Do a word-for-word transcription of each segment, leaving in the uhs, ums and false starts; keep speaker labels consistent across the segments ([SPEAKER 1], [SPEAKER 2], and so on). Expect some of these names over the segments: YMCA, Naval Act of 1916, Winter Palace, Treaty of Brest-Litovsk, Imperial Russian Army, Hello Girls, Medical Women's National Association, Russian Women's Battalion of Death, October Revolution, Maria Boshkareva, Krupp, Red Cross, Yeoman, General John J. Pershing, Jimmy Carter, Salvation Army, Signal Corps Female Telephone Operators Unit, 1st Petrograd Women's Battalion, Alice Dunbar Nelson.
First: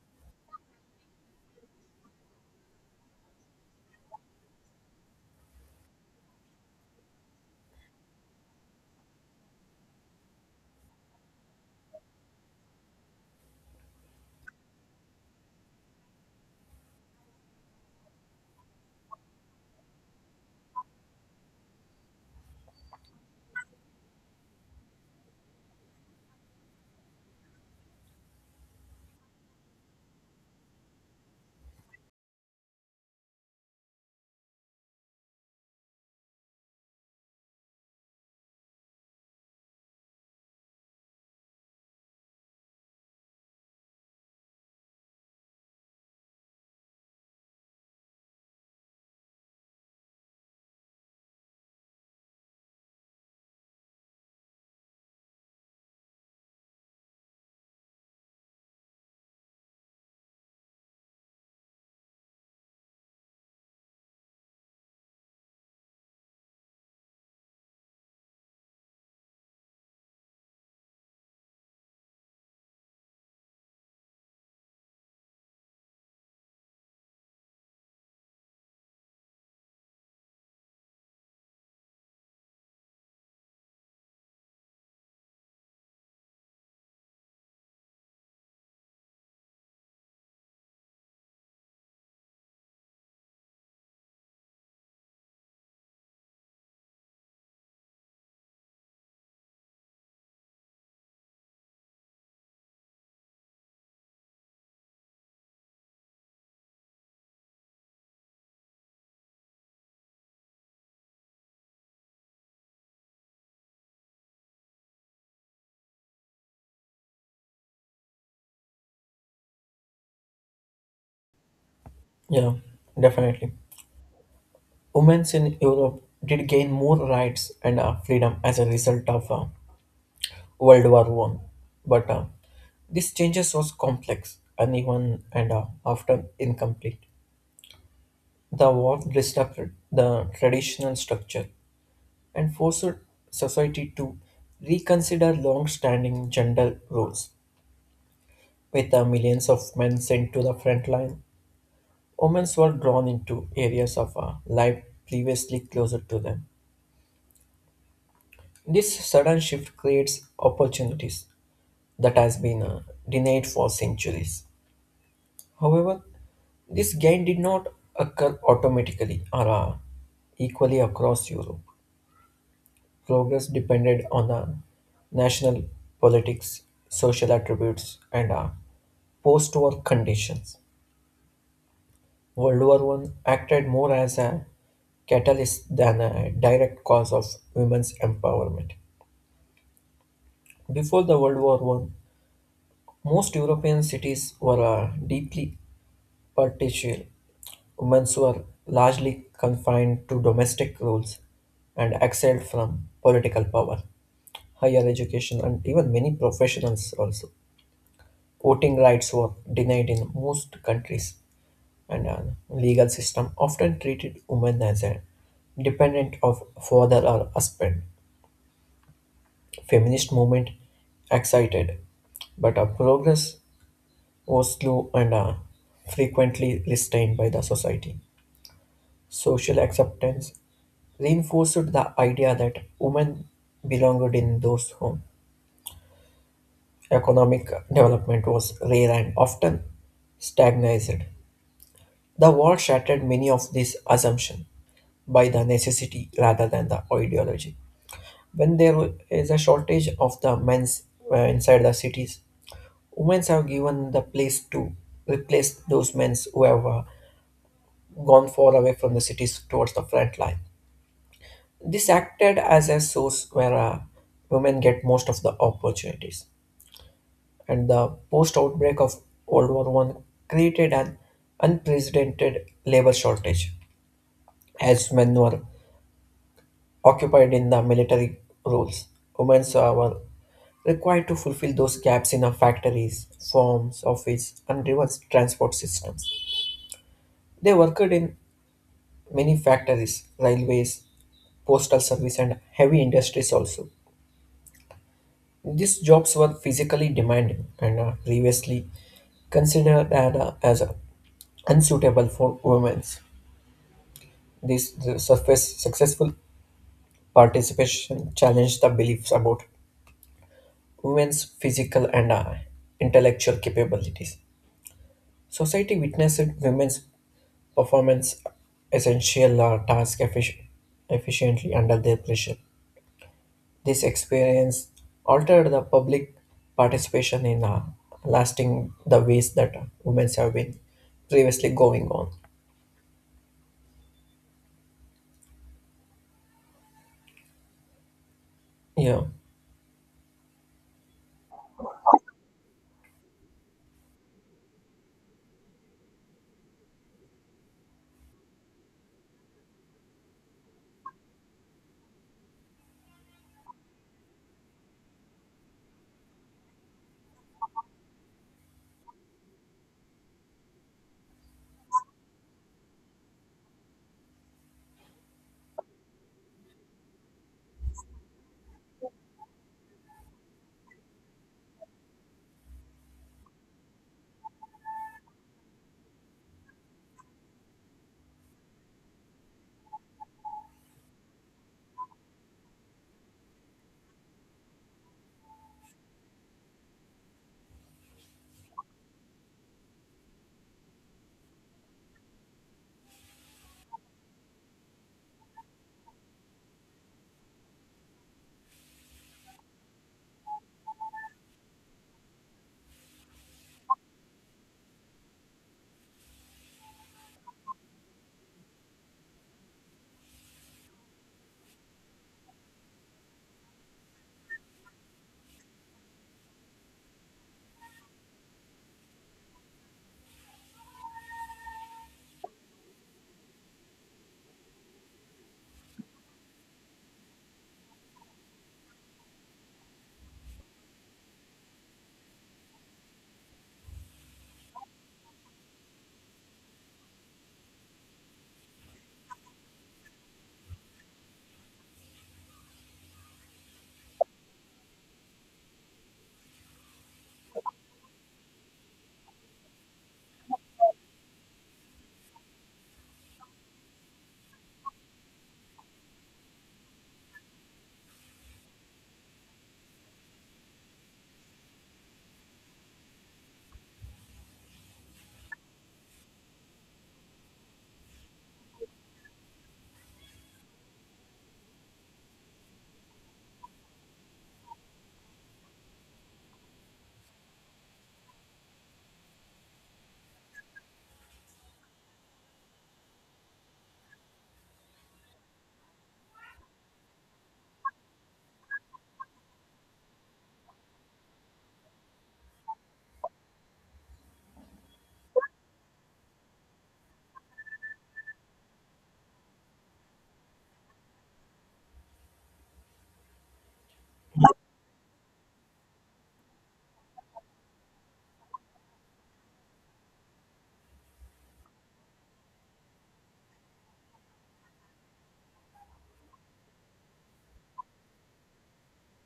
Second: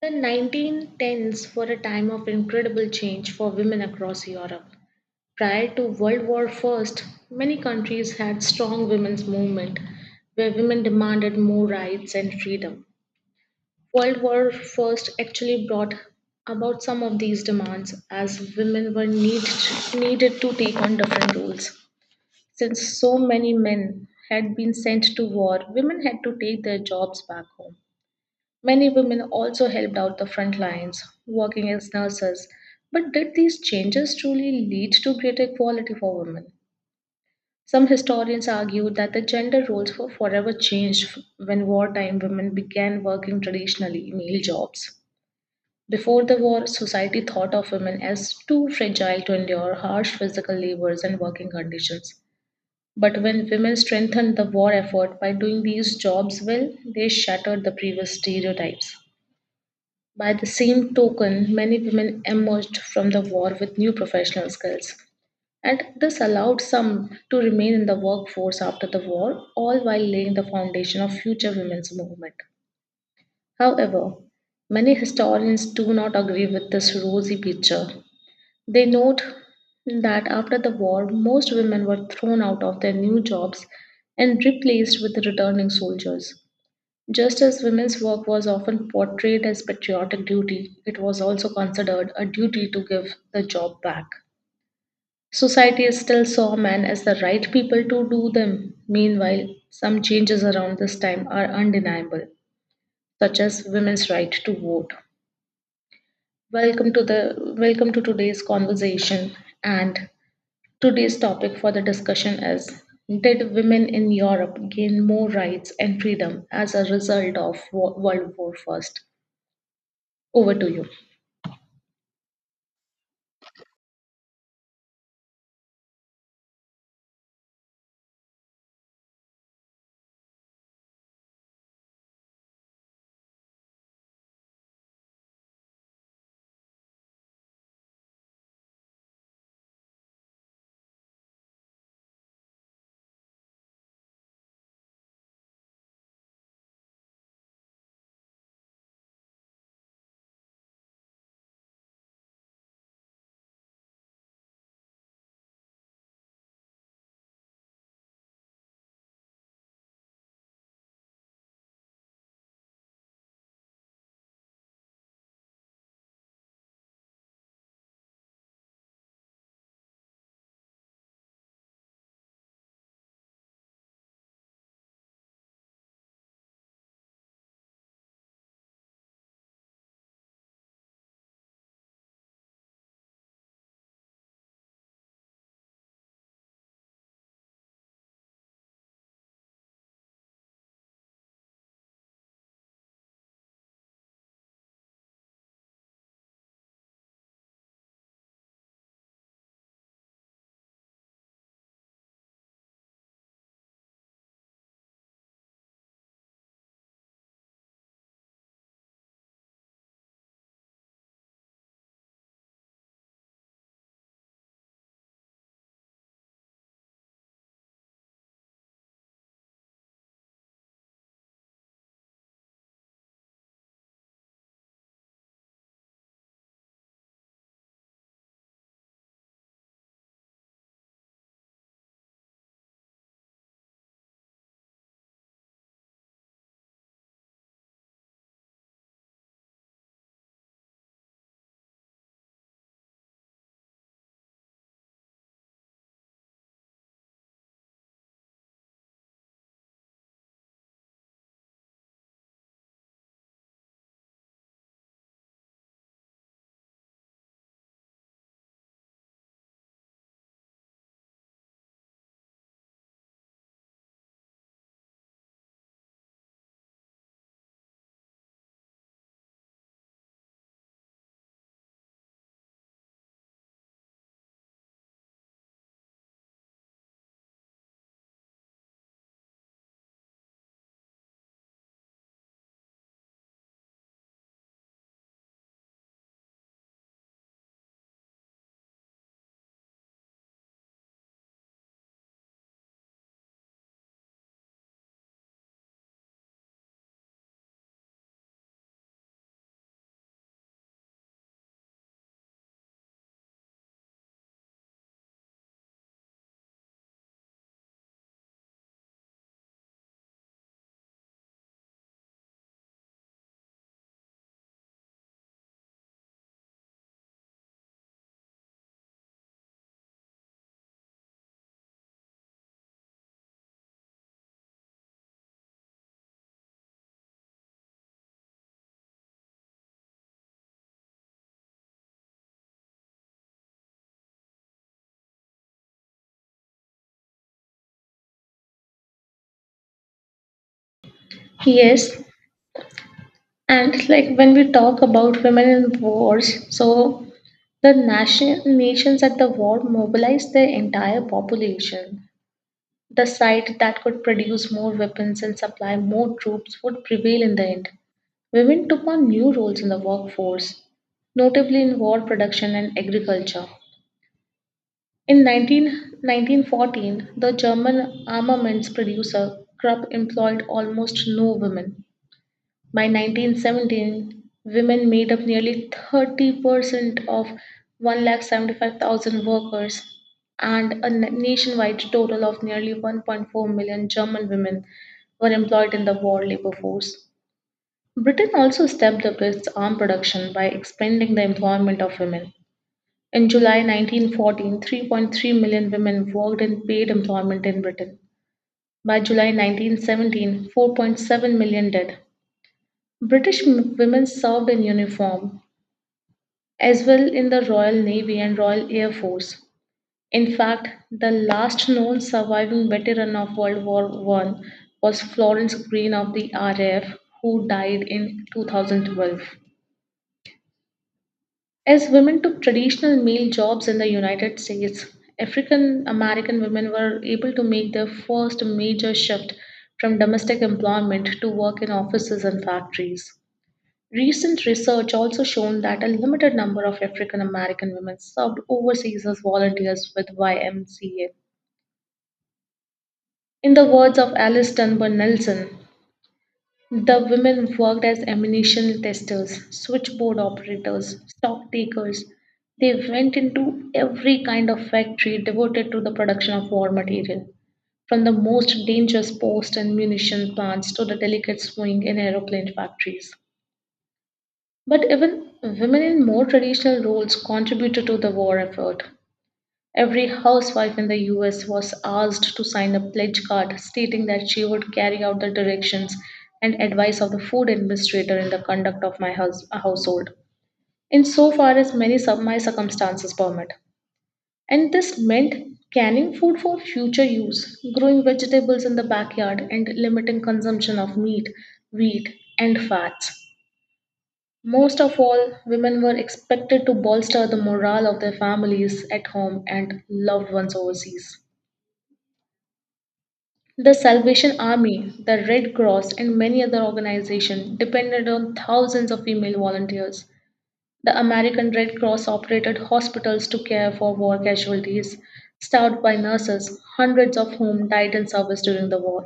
[SPEAKER 1] The nineteen tens were a time of incredible change for women across Europe. Prior to World War One, many countries had strong women's movement where women demanded more rights and freedom. World War One actually brought about some of these demands as women were need, needed to take on different roles. Since so many men had been sent to war, women had to take their jobs back home. Many women also helped out the front lines, working as nurses. But did these changes truly lead to greater equality for women? Some historians argue that the gender roles were forever changed when wartime women began working traditionally male jobs. Before the war, society thought of women as too fragile to endure harsh physical labors and working conditions. But when women strengthened the war effort by doing these jobs well, they shattered the previous stereotypes. By the same token, many women emerged from the war with new professional skills, and this allowed some to remain in the workforce after the war, all while laying the foundation of future women's movement. However, many historians do not agree with this rosy picture. They note that after the war, most women were thrown out of their new jobs and replaced with returning soldiers. Just as women's work was often portrayed as patriotic duty, it was also considered a duty to give the job back. Society still saw men as the right people to do them. Meanwhile, some changes around this time are undeniable, such as women's right to vote. Welcome to the welcome to today's conversation and today's topic for the discussion is did women in Europe gain more rights and freedom as a result of Wo- World War First? Over to you.
[SPEAKER 2] Yeah, definitely. Women in Europe did gain more rights and uh, freedom as a result of uh, World War One, but uh, this changes was complex, uneven, and uh, often incomplete. The war disrupted the traditional structure and forced society to reconsider long-standing gender roles. With uh, millions of men sent to the front line, women were drawn into areas of uh, life previously closer to them. This sudden shift creates opportunities that has been uh, denied for centuries. However, this gain did not occur automatically or uh, equally across Europe. Progress depended on uh, national politics, social attributes, and uh, post-war conditions. World War One acted more as a catalyst than a direct cause of women's empowerment. Before the World War One. Most European cities were uh, deeply patriarchal. Women were largely confined to domestic roles and excelled from political power, higher education, and even many professionals also. Voting rights were denied in most countries, and a legal system often treated women as a dependent of father or husband. Feminist movement excited, but a progress Oslo and are frequently restrained by the society. Social acceptance reinforced the idea that women belonged in those homes. Economic development was rare and often stagnated. The war shattered many of these assumptions by the necessity rather than the ideology. When there is a shortage of the men's uh, inside the cities, women have given the place to replace those men who have uh, gone far away from the cities towards the front line. This acted as a source where uh, women get most of the opportunities. And the post outbreak of World War One created an unprecedented labor shortage, as men were occupied in the military roles. Women uh, were required to fulfill those gaps in our factories, farms, office, and even transport systems. They worked in many factories, railways, postal service and heavy industries also. These jobs were physically demanding and uh, previously considered as, uh, as uh, unsuitable for women. This the surface successful participation challenged the beliefs about women's physical and uh, intellectual capabilities. Society witnessed women's performance essential uh, task effic- efficiently under their pressure. This experience altered the public participation in uh, lasting the ways that women have been previously going on. Yeah,
[SPEAKER 1] Yes, and like when we talk about women in wars, so the nation, nations at the war mobilized their entire population. The side that could produce more weapons and supply more troops would prevail in the end. Women took on new roles in the workforce, notably in war production and agriculture. In nineteen nineteen fourteen, the German armaments producer Krupp employed almost no women. By nineteen seventeen, women made up nearly thirty percent of one hundred seventy-five thousand workers and a na- nationwide total of nearly one point four million German women were employed in the war labor force. Britain also stepped up its arm production by expanding the employment of women. In July nineteen fourteen, three point three million women worked in paid employment in Britain. By July nineteen seventeen, four point seven million did. British m- women served in uniform as well in the Royal Navy and Royal Air Force. In fact, the last known surviving veteran of World War One was Florence Green of the R A F, who died in two thousand twelve. As women took traditional male jobs in the United States, African American women were able to make their first major shift from domestic employment to work in offices and factories. Recent research also shown that a limited number of African American women served overseas as volunteers with Y M C A. In the words of Alice Dunbar Nelson, the women worked as ammunition testers, switchboard operators, stock takers. They went into every kind of factory devoted to the production of war material, from the most dangerous post and munition plants to the delicate swing in aeroplane factories. But even women in more traditional roles contributed to the war effort. Every housewife in the U S was asked to sign a pledge card stating that she would carry out the directions and advice of the food administrator in the conduct of my hous- household, in so far as many of my circumstances permit. And this meant canning food for future use, growing vegetables in the backyard, and limiting consumption of meat, wheat, and fats. Most of all, women were expected to bolster the morale of their families at home and loved ones overseas. The Salvation Army, the Red Cross, and many other organizations depended on thousands of female volunteers. The American Red Cross operated hospitals to care for war casualties, staffed by nurses, hundreds of whom died in service during the war.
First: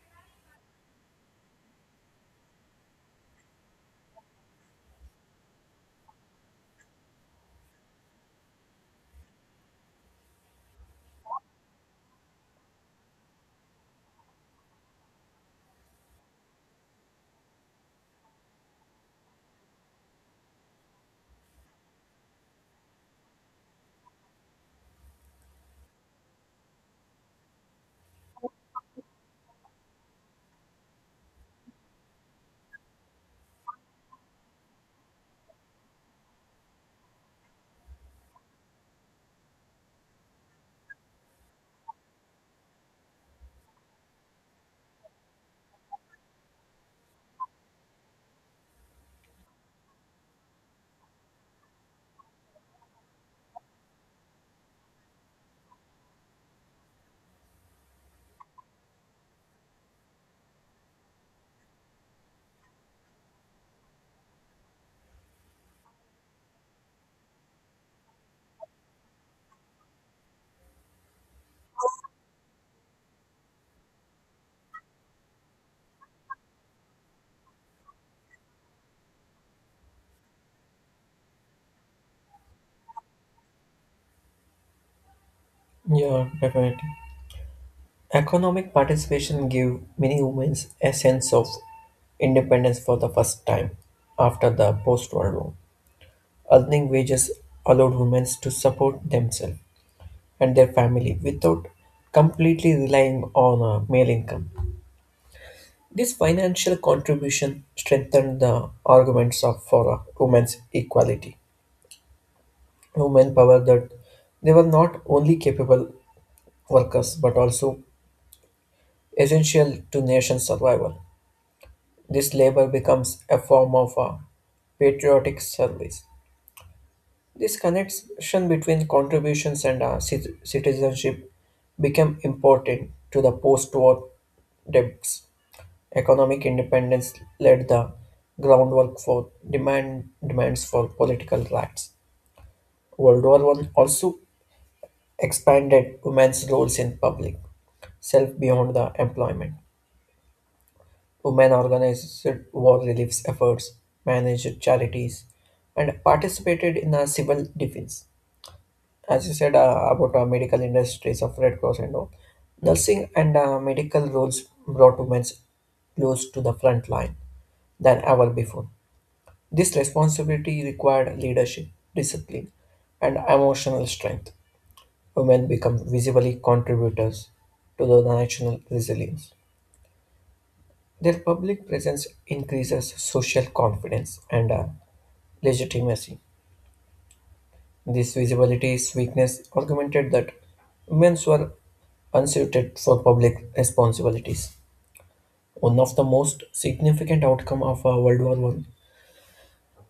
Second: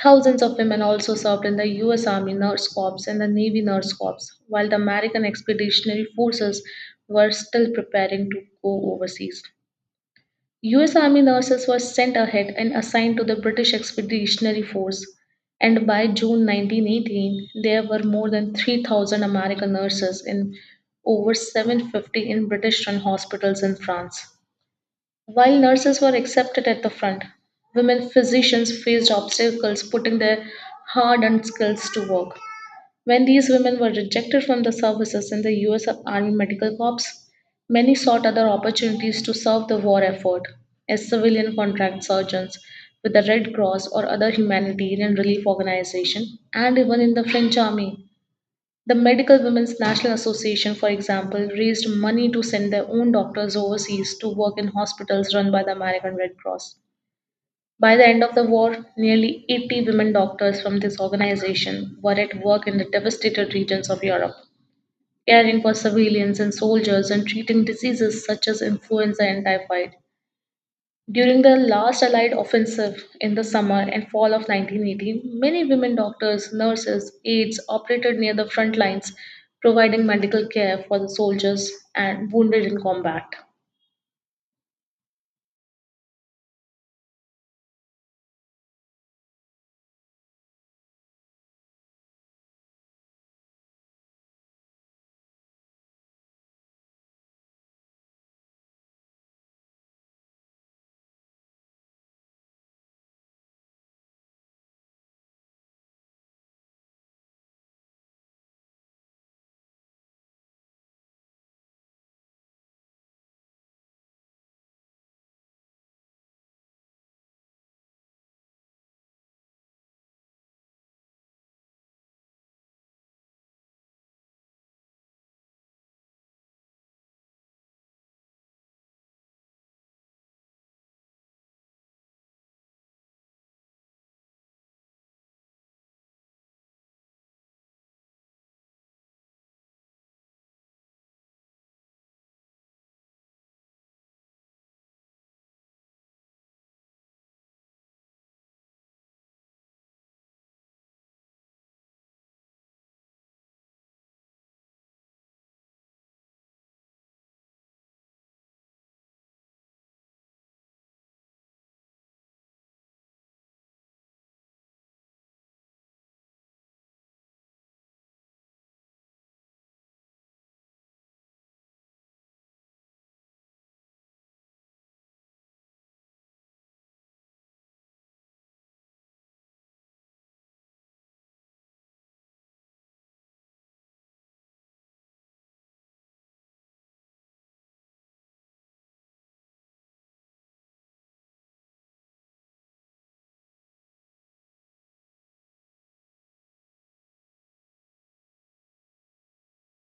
[SPEAKER 1] Thousands of women also served in the U S Army Nurse Corps and the Navy Nurse Corps, while the American Expeditionary Forces were still preparing to go overseas. U S Army nurses were sent ahead and assigned to the British Expeditionary Force, and by June nineteen eighteen, there were more than three thousand American nurses and over seven hundred fifty in British run hospitals in France. While nurses were accepted at the front, women physicians faced obstacles putting their hard earned skills to work. When these women were rejected from the services in the U S Army Medical Corps, many sought other opportunities to serve the war effort as civilian contract surgeons with the Red Cross or other humanitarian relief organization and even in the French army. The Medical Women's National Association, for example, raised money to send their own doctors overseas to work in hospitals run by the American Red Cross. By the end of the war, nearly eighty women doctors from this organization were at work in the devastated regions of Europe, caring for civilians and soldiers and treating diseases such as influenza and typhoid. During the last Allied offensive in the summer and fall of nineteen eighteen, many women doctors, nurses, aides operated near the front lines, providing medical care for the soldiers and wounded in combat.
[SPEAKER 2] yeah, definitely. Economic participation gave many women a sense of independence for the first time after the post-war war. Earning wages allowed women to support themselves and their family without completely relying on a male income. This financial contribution strengthened the arguments of for uh, women's equality. Women power that they were not only capable workers but also essential to nation's survival. This labor becomes a form of uh, patriotic service. This connection between contributions and uh, cit- citizenship became important to the post-war debts. Economic independence laid the groundwork for demand, demands for political rights. World War One also expanded women's roles in public self beyond the employment. Women organized war relief efforts, managed charities, and participated in the civil defense. As you said uh, about uh, medical industries of Red Cross and all, nursing and uh, medical roles brought women close to the front line than ever before. This responsibility required leadership, discipline, and emotional strength. Women become visibly contributors to the national resilience. Their public presence increases social confidence and uh, legitimacy. This visibility's weakness argumented that women were unsuited for public responsibilities. One of the most significant outcome of uh, World War One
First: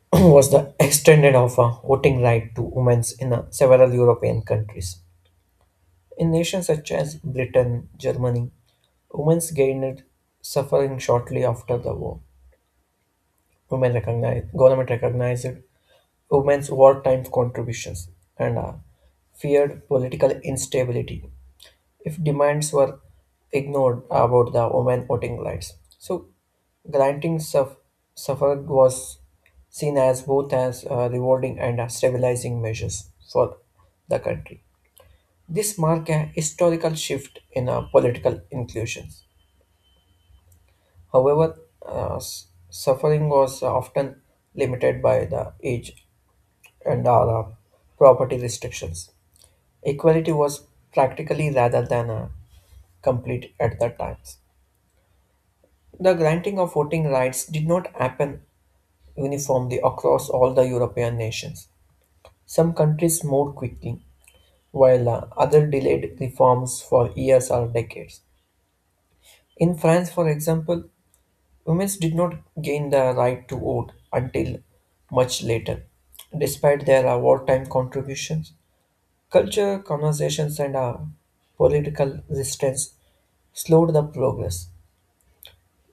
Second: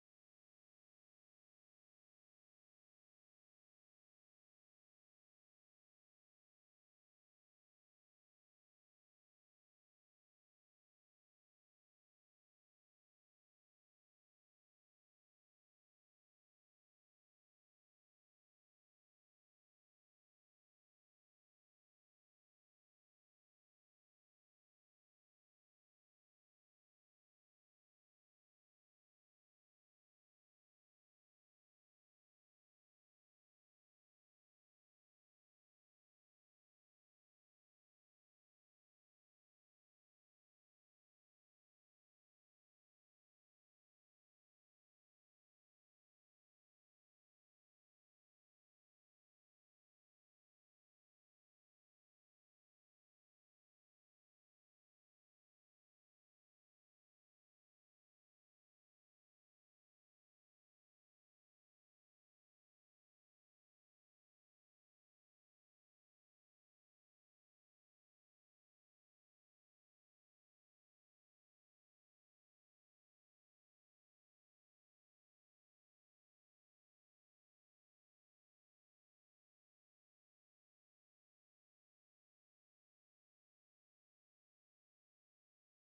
[SPEAKER 2] was the extended of a voting right to women in uh, several European countries. In nations such as Britain, Germany, women's gained suffering shortly after the war. Women recognized, government recognized women's wartime contributions and uh, feared political instability if demands were ignored about the women voting rights. So, granting suff- suffrage was seen as both as uh, rewarding and uh, stabilizing measures for the country. This marked a historical shift in uh, political inclusions. However, uh, s- suffering was often limited by the age and uh, property restrictions. Equality was practically rather than uh, complete at that time. The granting of voting rights did not happen uniformly across all the European nations. Some countries moved quickly, while uh, others delayed reforms for years or decades. In France, for example, women did not gain the right to vote until much later. Despite their uh, wartime contributions, culture, conversations, and uh, political resistance slowed the progress.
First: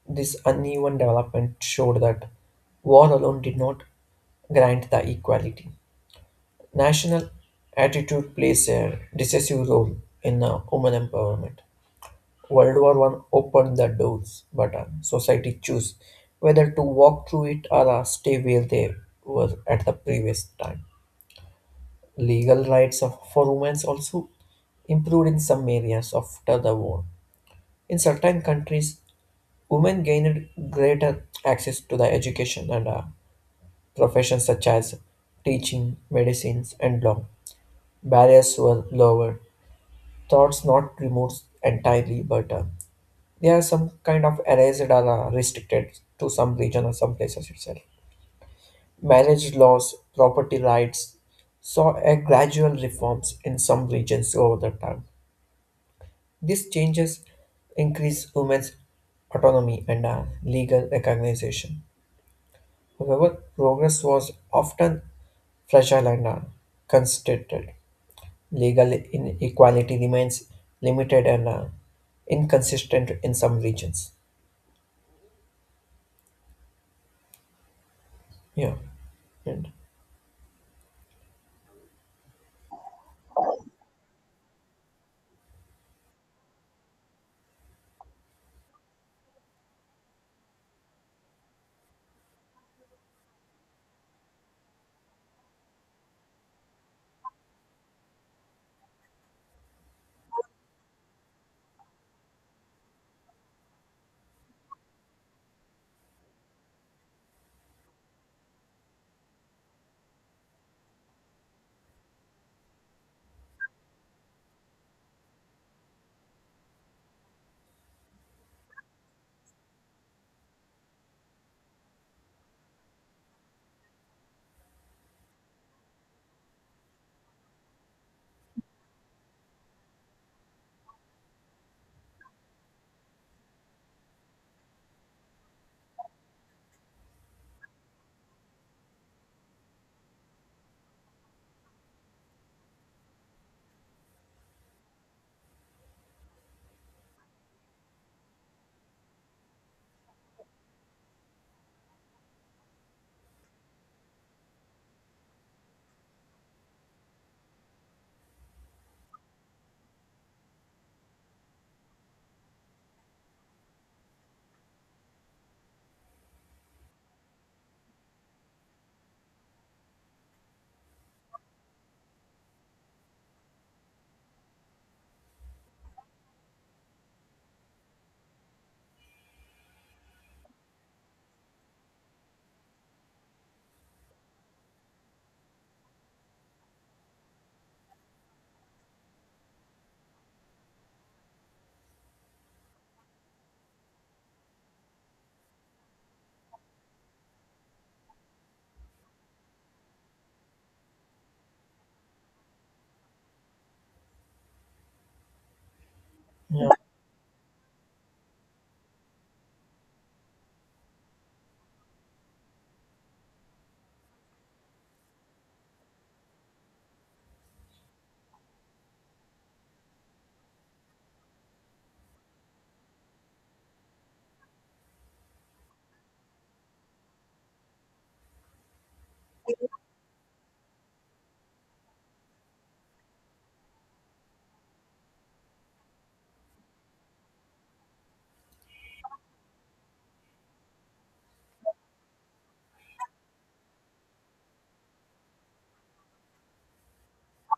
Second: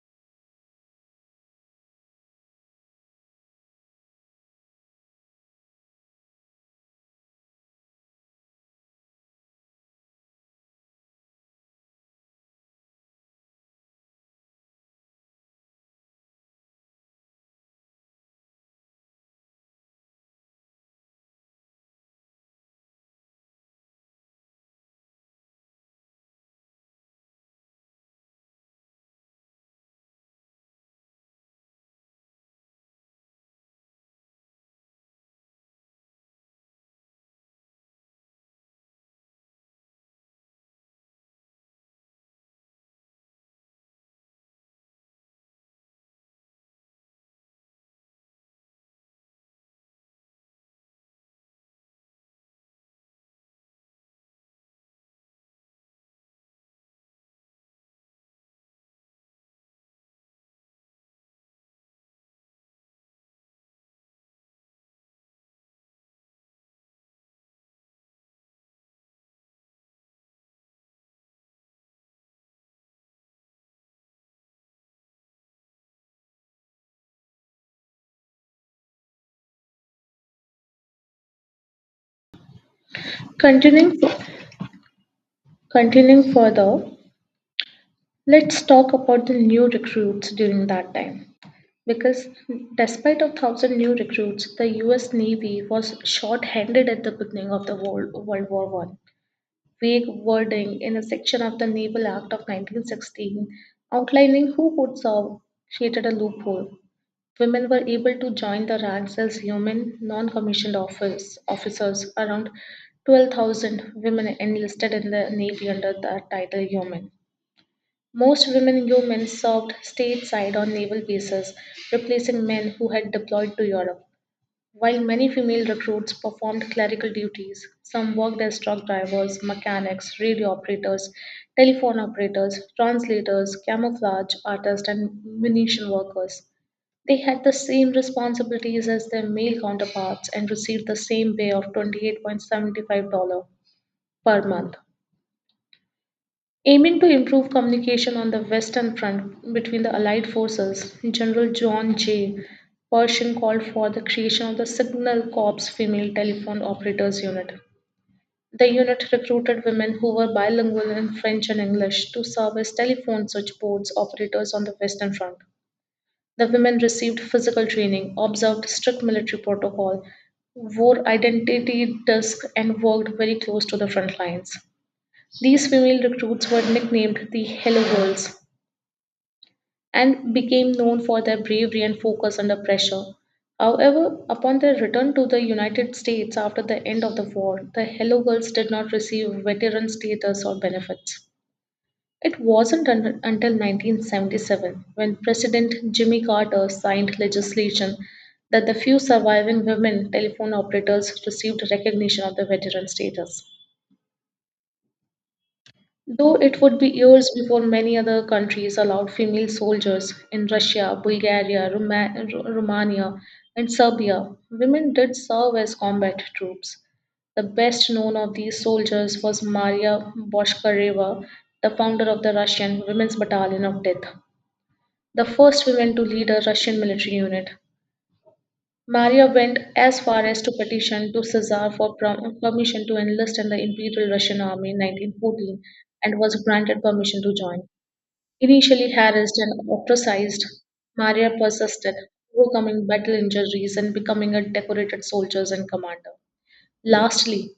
[SPEAKER 2] This uneven development showed that war alone did not grant the equality. National attitude plays a decisive role in uh, women empowerment. World War One opened the doors, but uh, society chose whether to walk through it or uh, stay where they were at the previous time. Legal rights of, for women also improved in some areas after the war. In certain countries, women gained greater access to the education and uh, professions such as teaching, medicines, and law. Barriers were lowered, thoughts not removed entirely, but uh, they are some kind of arrays that are uh, restricted to some region or some places itself. Marriage laws, property rights saw a gradual reforms in some regions over the time. These changes increase women's autonomy and uh, legal recognition. However, progress was often fragile and uh, constricted. Legal inequality remains limited and uh, inconsistent in some regions. Yeah. And,
[SPEAKER 1] Continuing, continuing further, let's talk about the new recruits during that time. Because despite of thousand new recruits, the U S. Navy was short-handed at the beginning of the World, World War One. Vague wording in a section of the Naval Act of nineteen sixteen outlining who could serve created a loophole. Women were able to join the ranks as human non-commissioned office officers. Around twelve thousand women enlisted in the Navy under the title Yeoman. Most women Yeomen served stateside on naval bases, replacing men who had deployed to Europe. While many female recruits performed clerical duties, some worked as truck drivers, mechanics, radio operators, telephone operators, translators, camouflage artists, and munition workers. They had the same responsibilities as their male counterparts and received the same pay of twenty-eight dollars and seventy-five cents per month. Aiming to improve communication on the Western Front between the Allied forces, General John J. Pershing called for the creation of the Signal Corps Female Telephone Operators Unit. The unit recruited women who were bilingual in French and English to serve as telephone switchboards operators on the Western Front. The women received physical training, observed strict military protocol, wore identity discs, and worked very close to the front lines. These female recruits were nicknamed the Hello Girls and became known for their bravery and focus under pressure. However, upon their return to the United States after the end of the war, the Hello Girls did not receive veteran status or benefits. It wasn't un- until nineteen seventy-seven, when President Jimmy Carter signed legislation, that the few surviving women telephone operators received recognition of the veteran status. Though it
[SPEAKER 2] yeah.
[SPEAKER 1] would be years before many other countries allowed female soldiers, in Russia, Bulgaria, Roma- Ru- Romania, and Serbia, women did serve as combat troops. The best known of these soldiers was Maria Boshkareva, the founder of the Russian Women's Battalion of Death, the first woman to lead a Russian military unit. Maria went as far as to petition to Caesar for prom- permission to enlist in the Imperial Russian Army in nineteen fourteen and was granted permission to join. Initially harassed and ostracized, Maria persisted, overcoming battle injuries and becoming a decorated soldier and commander. Lastly,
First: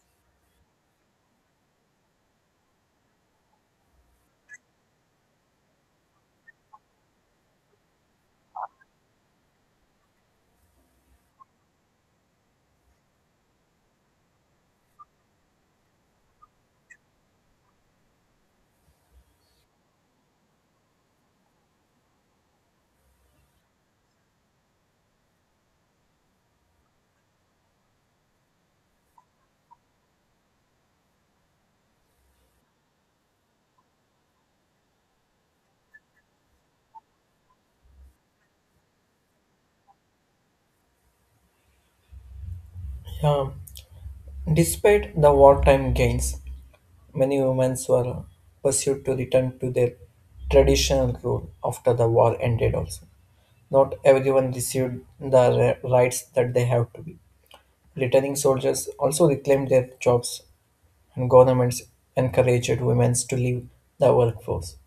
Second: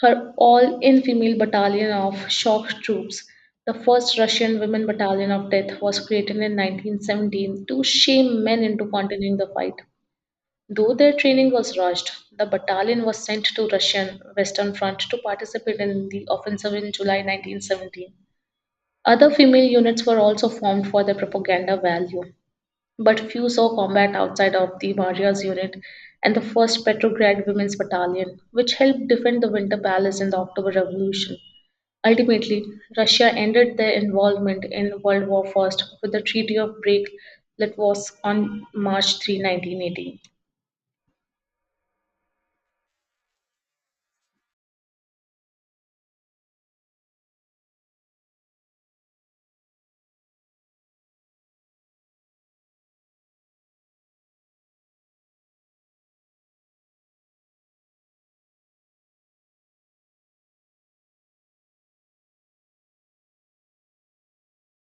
[SPEAKER 1] her all in female battalion of shock troops, the first Russian women battalion of death, was created in nineteen seventeen to shame men into continuing the fight. Though their training was rushed, the battalion was sent to Russian Western Front to participate in the offensive in July nineteen seventeen. Other female units were also formed for their propaganda value, but few saw combat outside of the Maria's unit and the first Petrograd Women's Battalion, which helped defend the Winter Palace in the October Revolution. Ultimately, Russia ended their involvement in World War One with the Treaty of Brest-Litovsk on March third, nineteen eighteen.
[SPEAKER 2] Yeah. Despite the wartime gains, many women were pursued to return to their traditional role after the war ended also. Not everyone received the ri- rights that they have to be. Returning soldiers also reclaimed their jobs and governments encouraged women to leave the workforce.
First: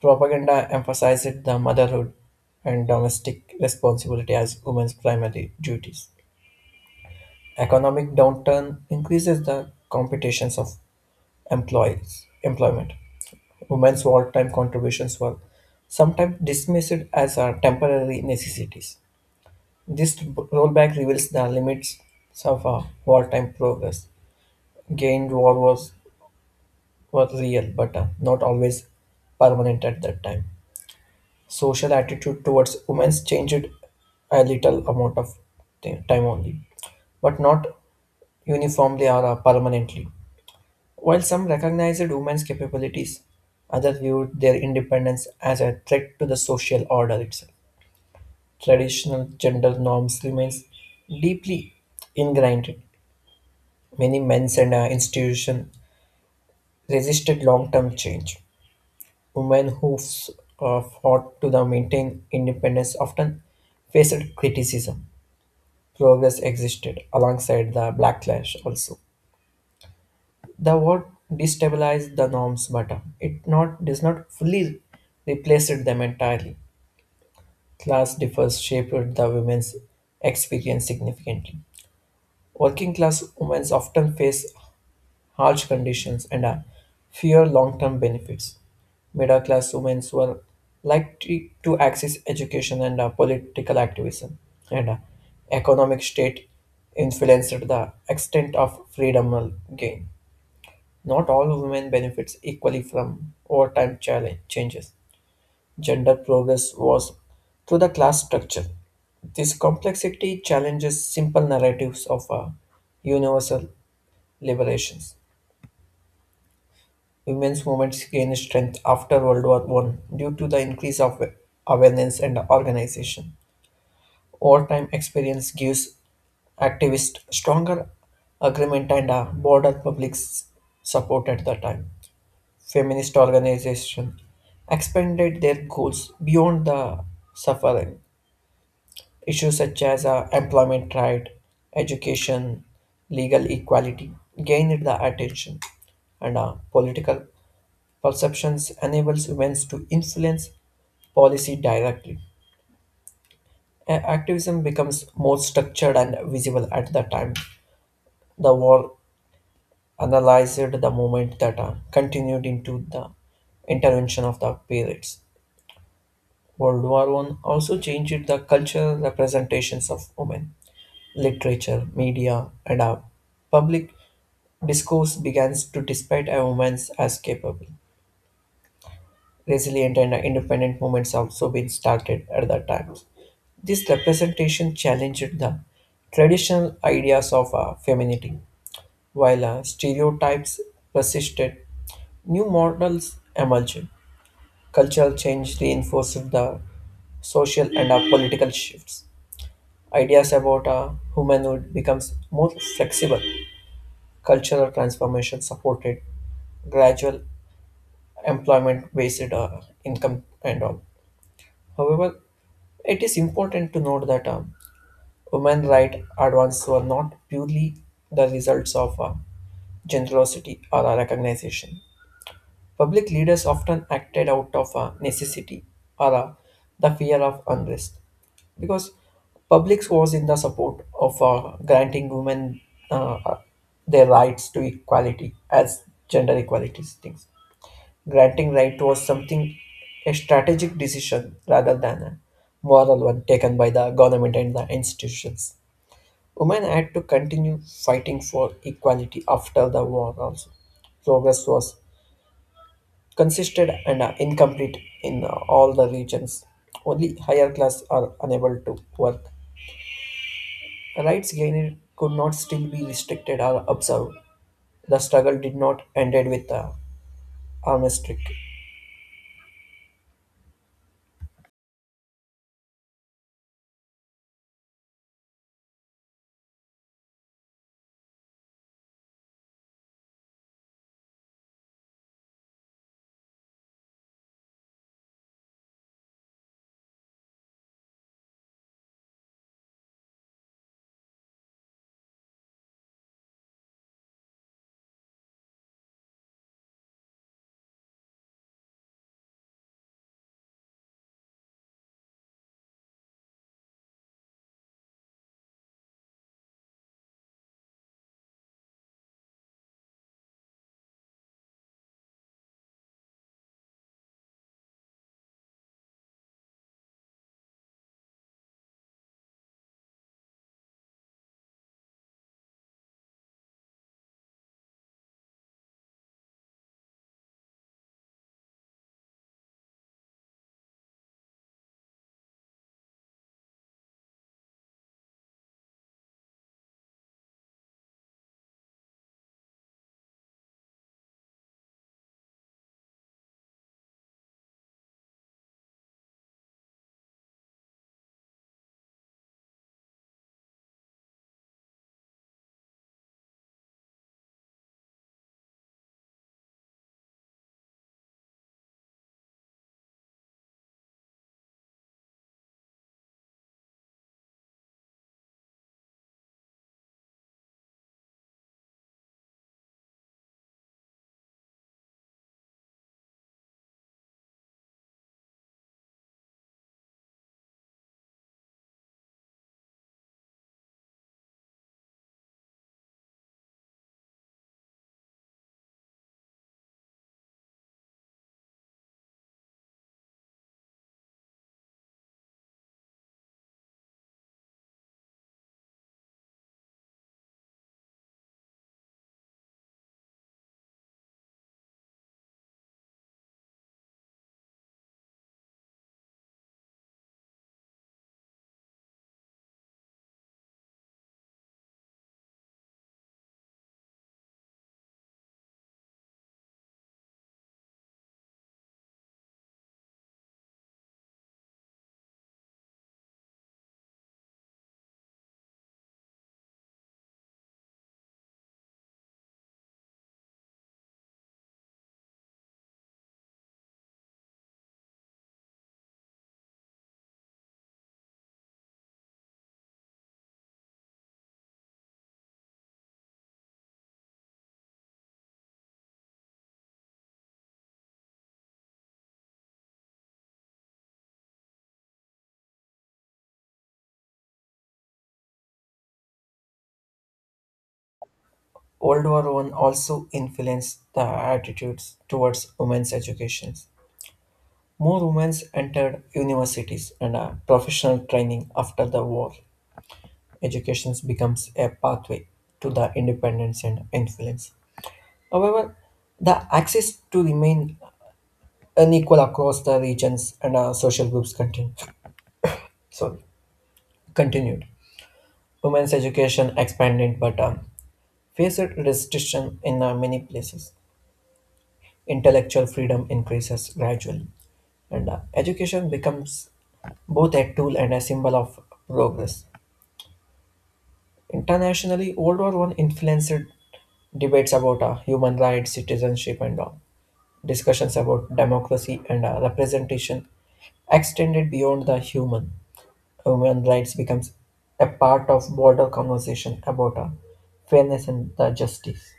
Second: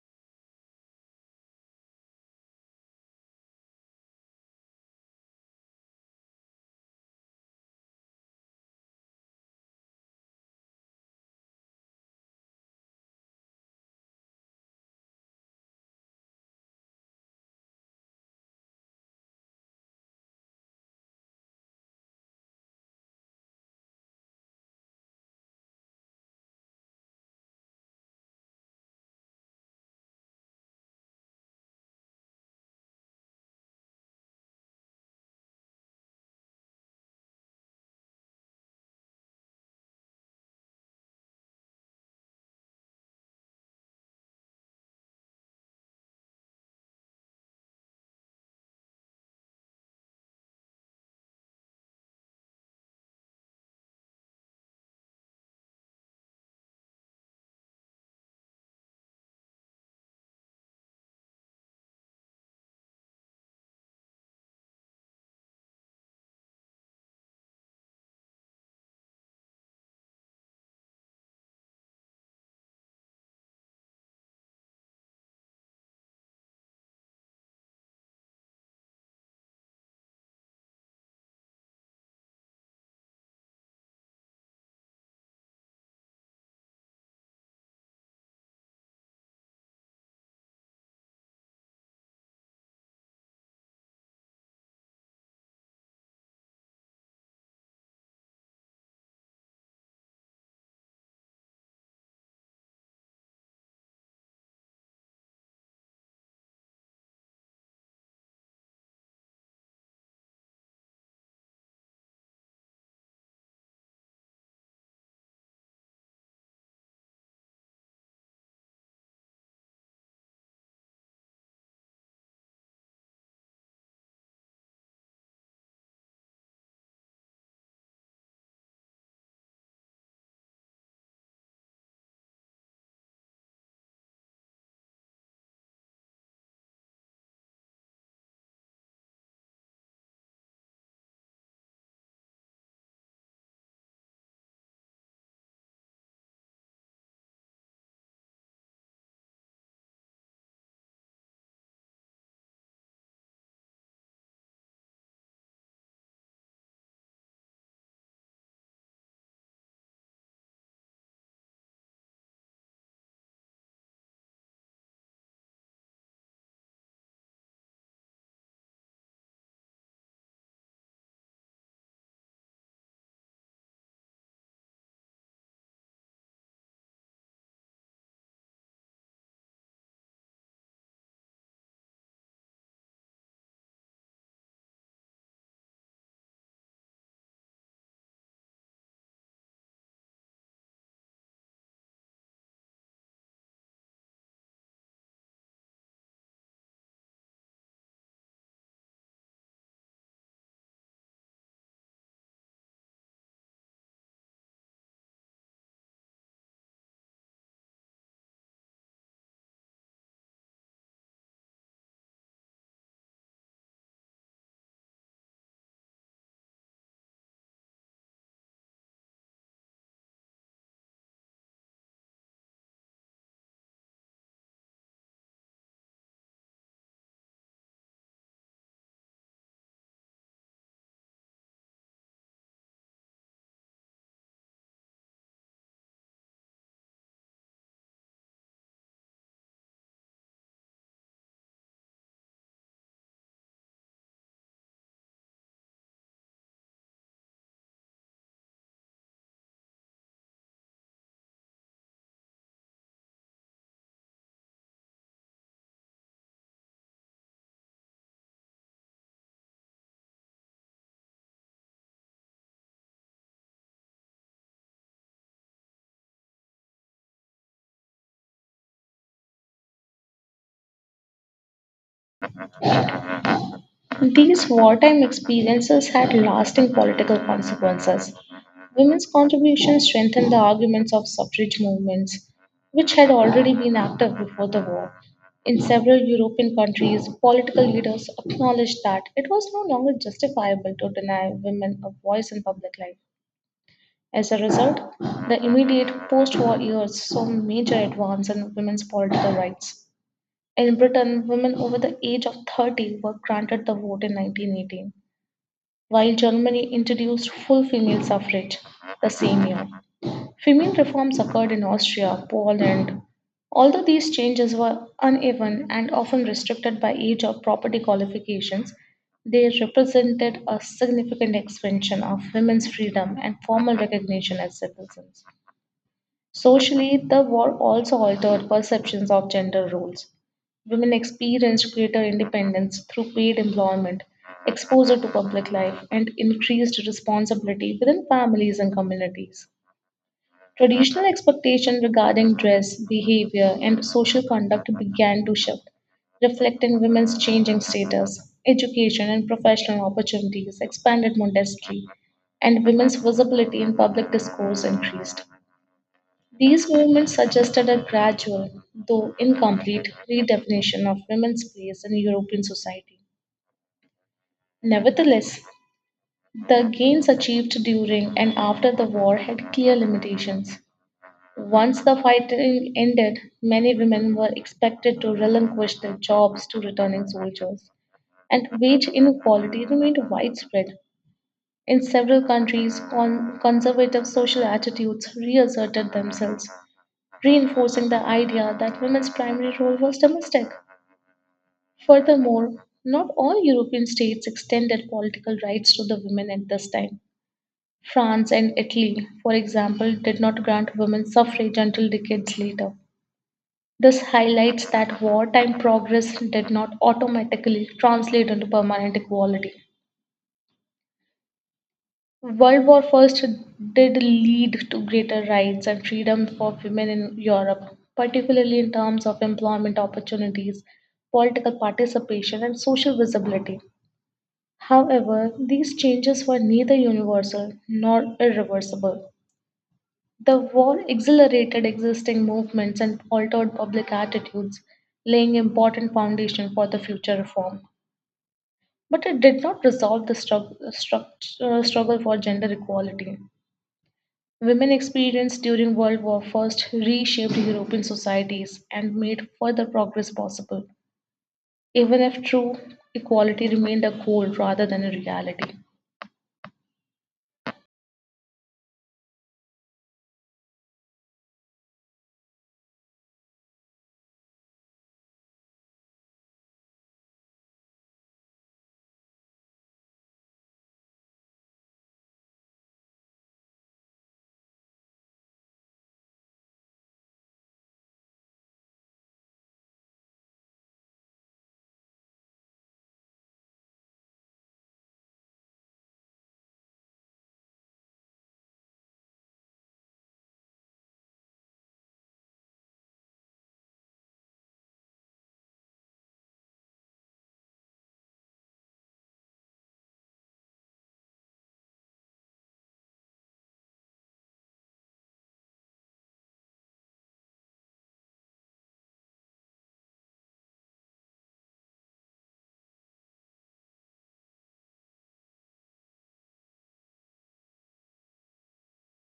[SPEAKER 2] Propaganda emphasized the motherhood and domestic responsibility as women's primary duties. Economic downturn increases the competitions of employees employment. Women's wartime contributions were sometimes dismissed as uh, temporary necessities. This rollback reveals the limits of uh, wartime progress. Gained war was, were real, but uh, not always permanent at that time. Social attitude towards women's changed a little amount of ti- time only, but not uniformly or uh, permanently. While some recognized women's capabilities, others viewed their independence as a threat to the social order itself. Traditional gender norms remains deeply ingrained. Many men and uh, institutions resisted long-term change. Women who f- uh, fought to the maintain independence often faced criticism. Progress existed alongside the backlash also. The word destabilize the norms but uh, it not does not fully replace it them entirely. Class differs shaped the women's experience significantly. Working class women often face harsh conditions and uh, fear long term benefits. Middle class women were likely to access education and uh, political activism, and uh, economic state influenced the extent of freedom gain. Not all women benefits equally from overtime challenge changes. Gender progress was through the class structure. This complexity challenges simple narratives of uh, universal liberations. Women's movements gained strength after World War One due to the increase of awareness and organization. Wartime experience gives activists stronger agreement and a broader public s- support at the time. Feminist organizations expanded their goals beyond the suffering issues such as uh, employment right, education, legal equality gained the attention, and uh, political perceptions enables women to influence policy directly. A- Activism becomes more structured and visible at the time. The war analyzed the movement that uh, continued into the intervention of the periods. World War One also changed the cultural representations of women. Literature, media, and our public discourse began to despite a women as capable. Resilient and independent movements also been started at that time. This representation challenged the traditional ideas of uh, femininity, while uh, stereotypes persisted. New models emerged. Cultural change reinforced the social and uh, political shifts. Ideas about a womanhood becomes more flexible. Cultural transformation supported gradual employment-based uh, income and all. However, it is important to note that um, women right advances were not purely the results of uh, generosity or uh, recognition. Public leaders often acted out of uh, necessity or uh, the fear of unrest. Because public was in the support of uh, granting women uh, uh, their rights to equality as gender equalities things. Granting right was something a strategic decision rather than a moral one taken by the government and the institutions. Women had to continue fighting for equality after the war also. Progress was consisted and uh, incomplete in uh, all the regions. Only higher class are unable to work. Rights gained could not still be restricted or observed. The struggle did not end with the armistice.
[SPEAKER 1] These wartime experiences had lasting political consequences. Women's contributions strengthened the arguments of suffrage movements, which had already been active before the war. In several European countries, political leaders acknowledged that it was no longer justifiable to deny women a voice in public life. As a result, the immediate post war years saw major advance in women's political rights. In Britain, women over the age of thirty were granted the vote in nineteen eighteen while Germany introduced full female suffrage the same year. Female reforms occurred in Austria, Poland. Although these changes were uneven and often restricted by age or property qualifications, they represented a significant expansion of women's freedom and formal recognition as citizens. Socially, the war also altered perceptions of gender roles. Women experienced greater independence through paid employment, exposure to public life, and increased responsibility within families and communities. Traditional expectations regarding dress, behavior, and social conduct began to shift, reflecting women's changing status. Education and professional opportunities expanded modestly, and women's visibility in public discourse increased. These movements suggested a gradual, though incomplete, redefinition of women's place in European society. Nevertheless, the gains achieved during and after the war had clear limitations. Once the fighting ended, many women were expected to relinquish their jobs to returning soldiers, and wage inequality remained widespread. In several countries, con- conservative social attitudes reasserted themselves, reinforcing the idea that women's primary role was domestic. Furthermore, not all European states extended political rights to the women at this time. France and Italy, for example, did not grant women suffrage until decades later. This highlights that wartime progress did not automatically translate into permanent equality. World War First did lead to greater rights and freedom for women in Europe, particularly in terms of employment opportunities, political participation, and social visibility. However, these changes were neither universal nor irreversible. The war accelerated existing movements and altered public attitudes, laying important foundation for the future reform. But it did not resolve the strugg- struct- uh, struggle for gender equality. Women experience during World War First reshaped European societies and made further progress possible, even if true equality remained a goal rather than a reality.
[SPEAKER 2] World War One also influenced the attitudes towards women's education. More women entered universities and uh, professional training after the war. Education becomes a pathway to the independence and influence. However, the access to remain unequal across the regions and uh, social groups continued. Sorry, continued. Women's education expanded but um, faced restriction in uh, many places. Intellectual freedom increases gradually, and uh, education becomes both a tool and a symbol of progress. Internationally, World War One influenced debates about uh, human rights, citizenship, and all. Discussions about democracy and uh, representation extended beyond the human. Human rights becomes a part of broader conversation about uh, fairness and the justice.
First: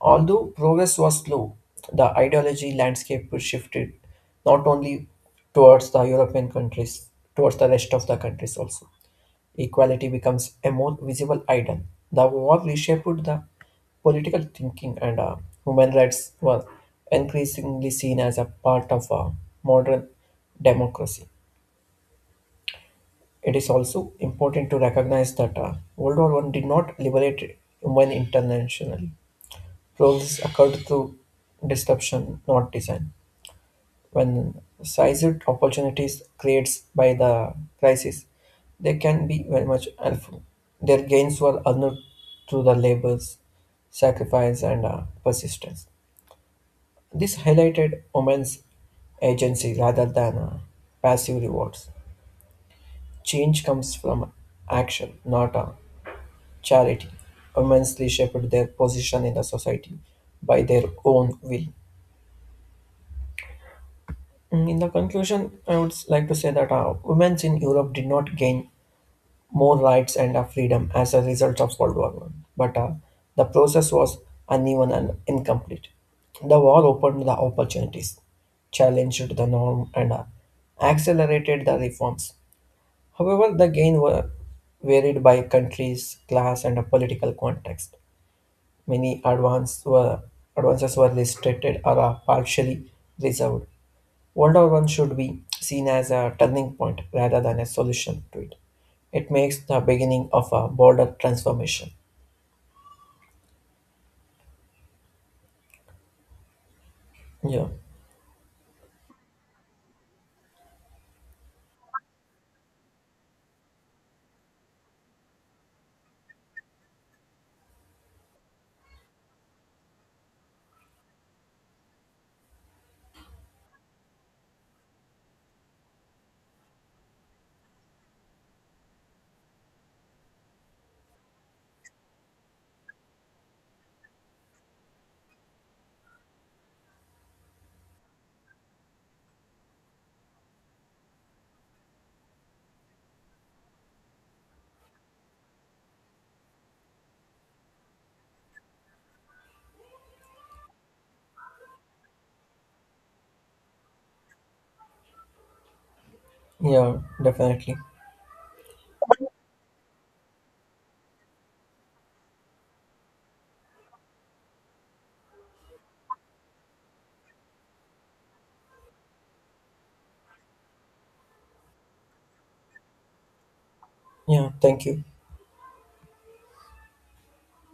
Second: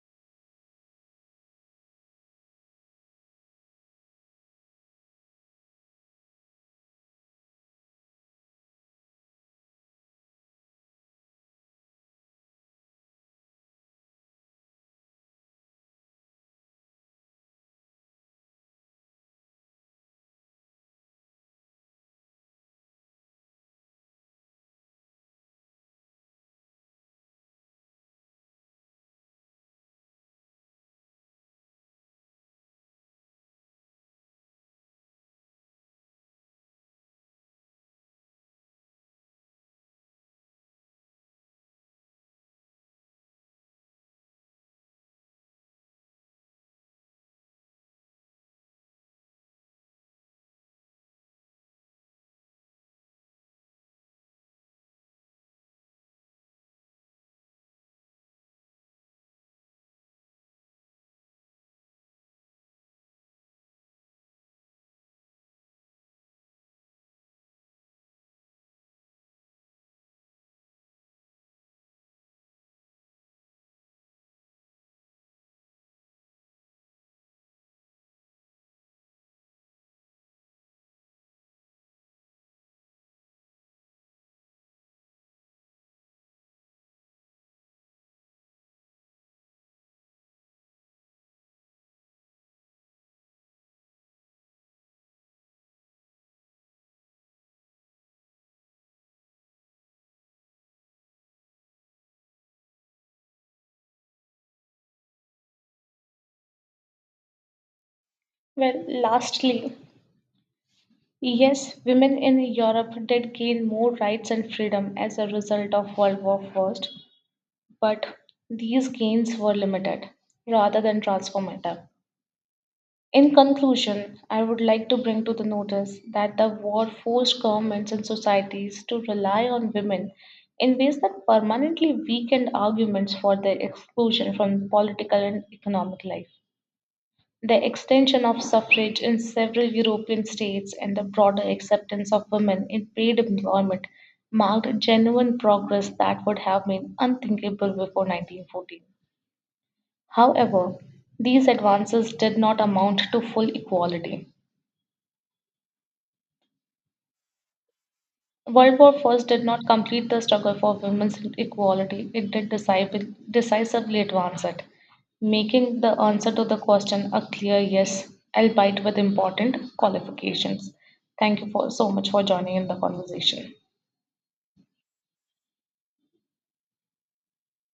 [SPEAKER 2] Although progress was slow, the ideology landscape shifted not only towards the European countries, towards the rest of the countries also. Equality becomes a more visible ideal. The war reshaped the political thinking, and uh, human rights were increasingly seen as a part of uh, modern democracy. It is also important to recognize that uh, World War One did not liberate women internationally. Growth occurred through disruption, not design. When seized opportunities created by the crisis, they can be very much helpful. Their gains were earned through the labors, sacrifice, and uh, persistence. This highlighted women's agency rather than uh, passive rewards. Change comes from action, not uh, charity. Women shaped their position in the society by their own will. Mm, In the conclusion, I would like to say that uh, women in Europe did not gain more rights and uh, freedom as a result of World War One, but uh, the process was uneven and incomplete. The war opened the opportunities, challenged the norm, and uh, accelerated the reforms. However, the gain were varied by countries, class, and a political context. Many advance were, advances were restricted or uh, partially reserved. World War One should be seen as a turning point rather than a solution to it. It makes the beginning of a broader transformation. Yeah,
[SPEAKER 1] Well, lastly, yes, women in Europe did gain more rights and freedom as a result of World War First, but these gains were limited rather than transformative. In conclusion, I would like to bring to the notice that the war forced governments and societies to rely on women in ways that permanently weakened arguments for their exclusion from political and economic life. The extension of suffrage in several European states and the broader acceptance of women in paid employment marked genuine progress that would have been unthinkable before nineteen fourteen. However, these advances did not amount to full equality.
[SPEAKER 2] yeah, definitely.
[SPEAKER 1] World War One did not complete the struggle for women's equality, it did decisive, decisively advance it, making the answer to the question a clear yes, albeit with important qualifications. Thank you for so much for joining in the conversation.
[SPEAKER 2] Yeah, thank you.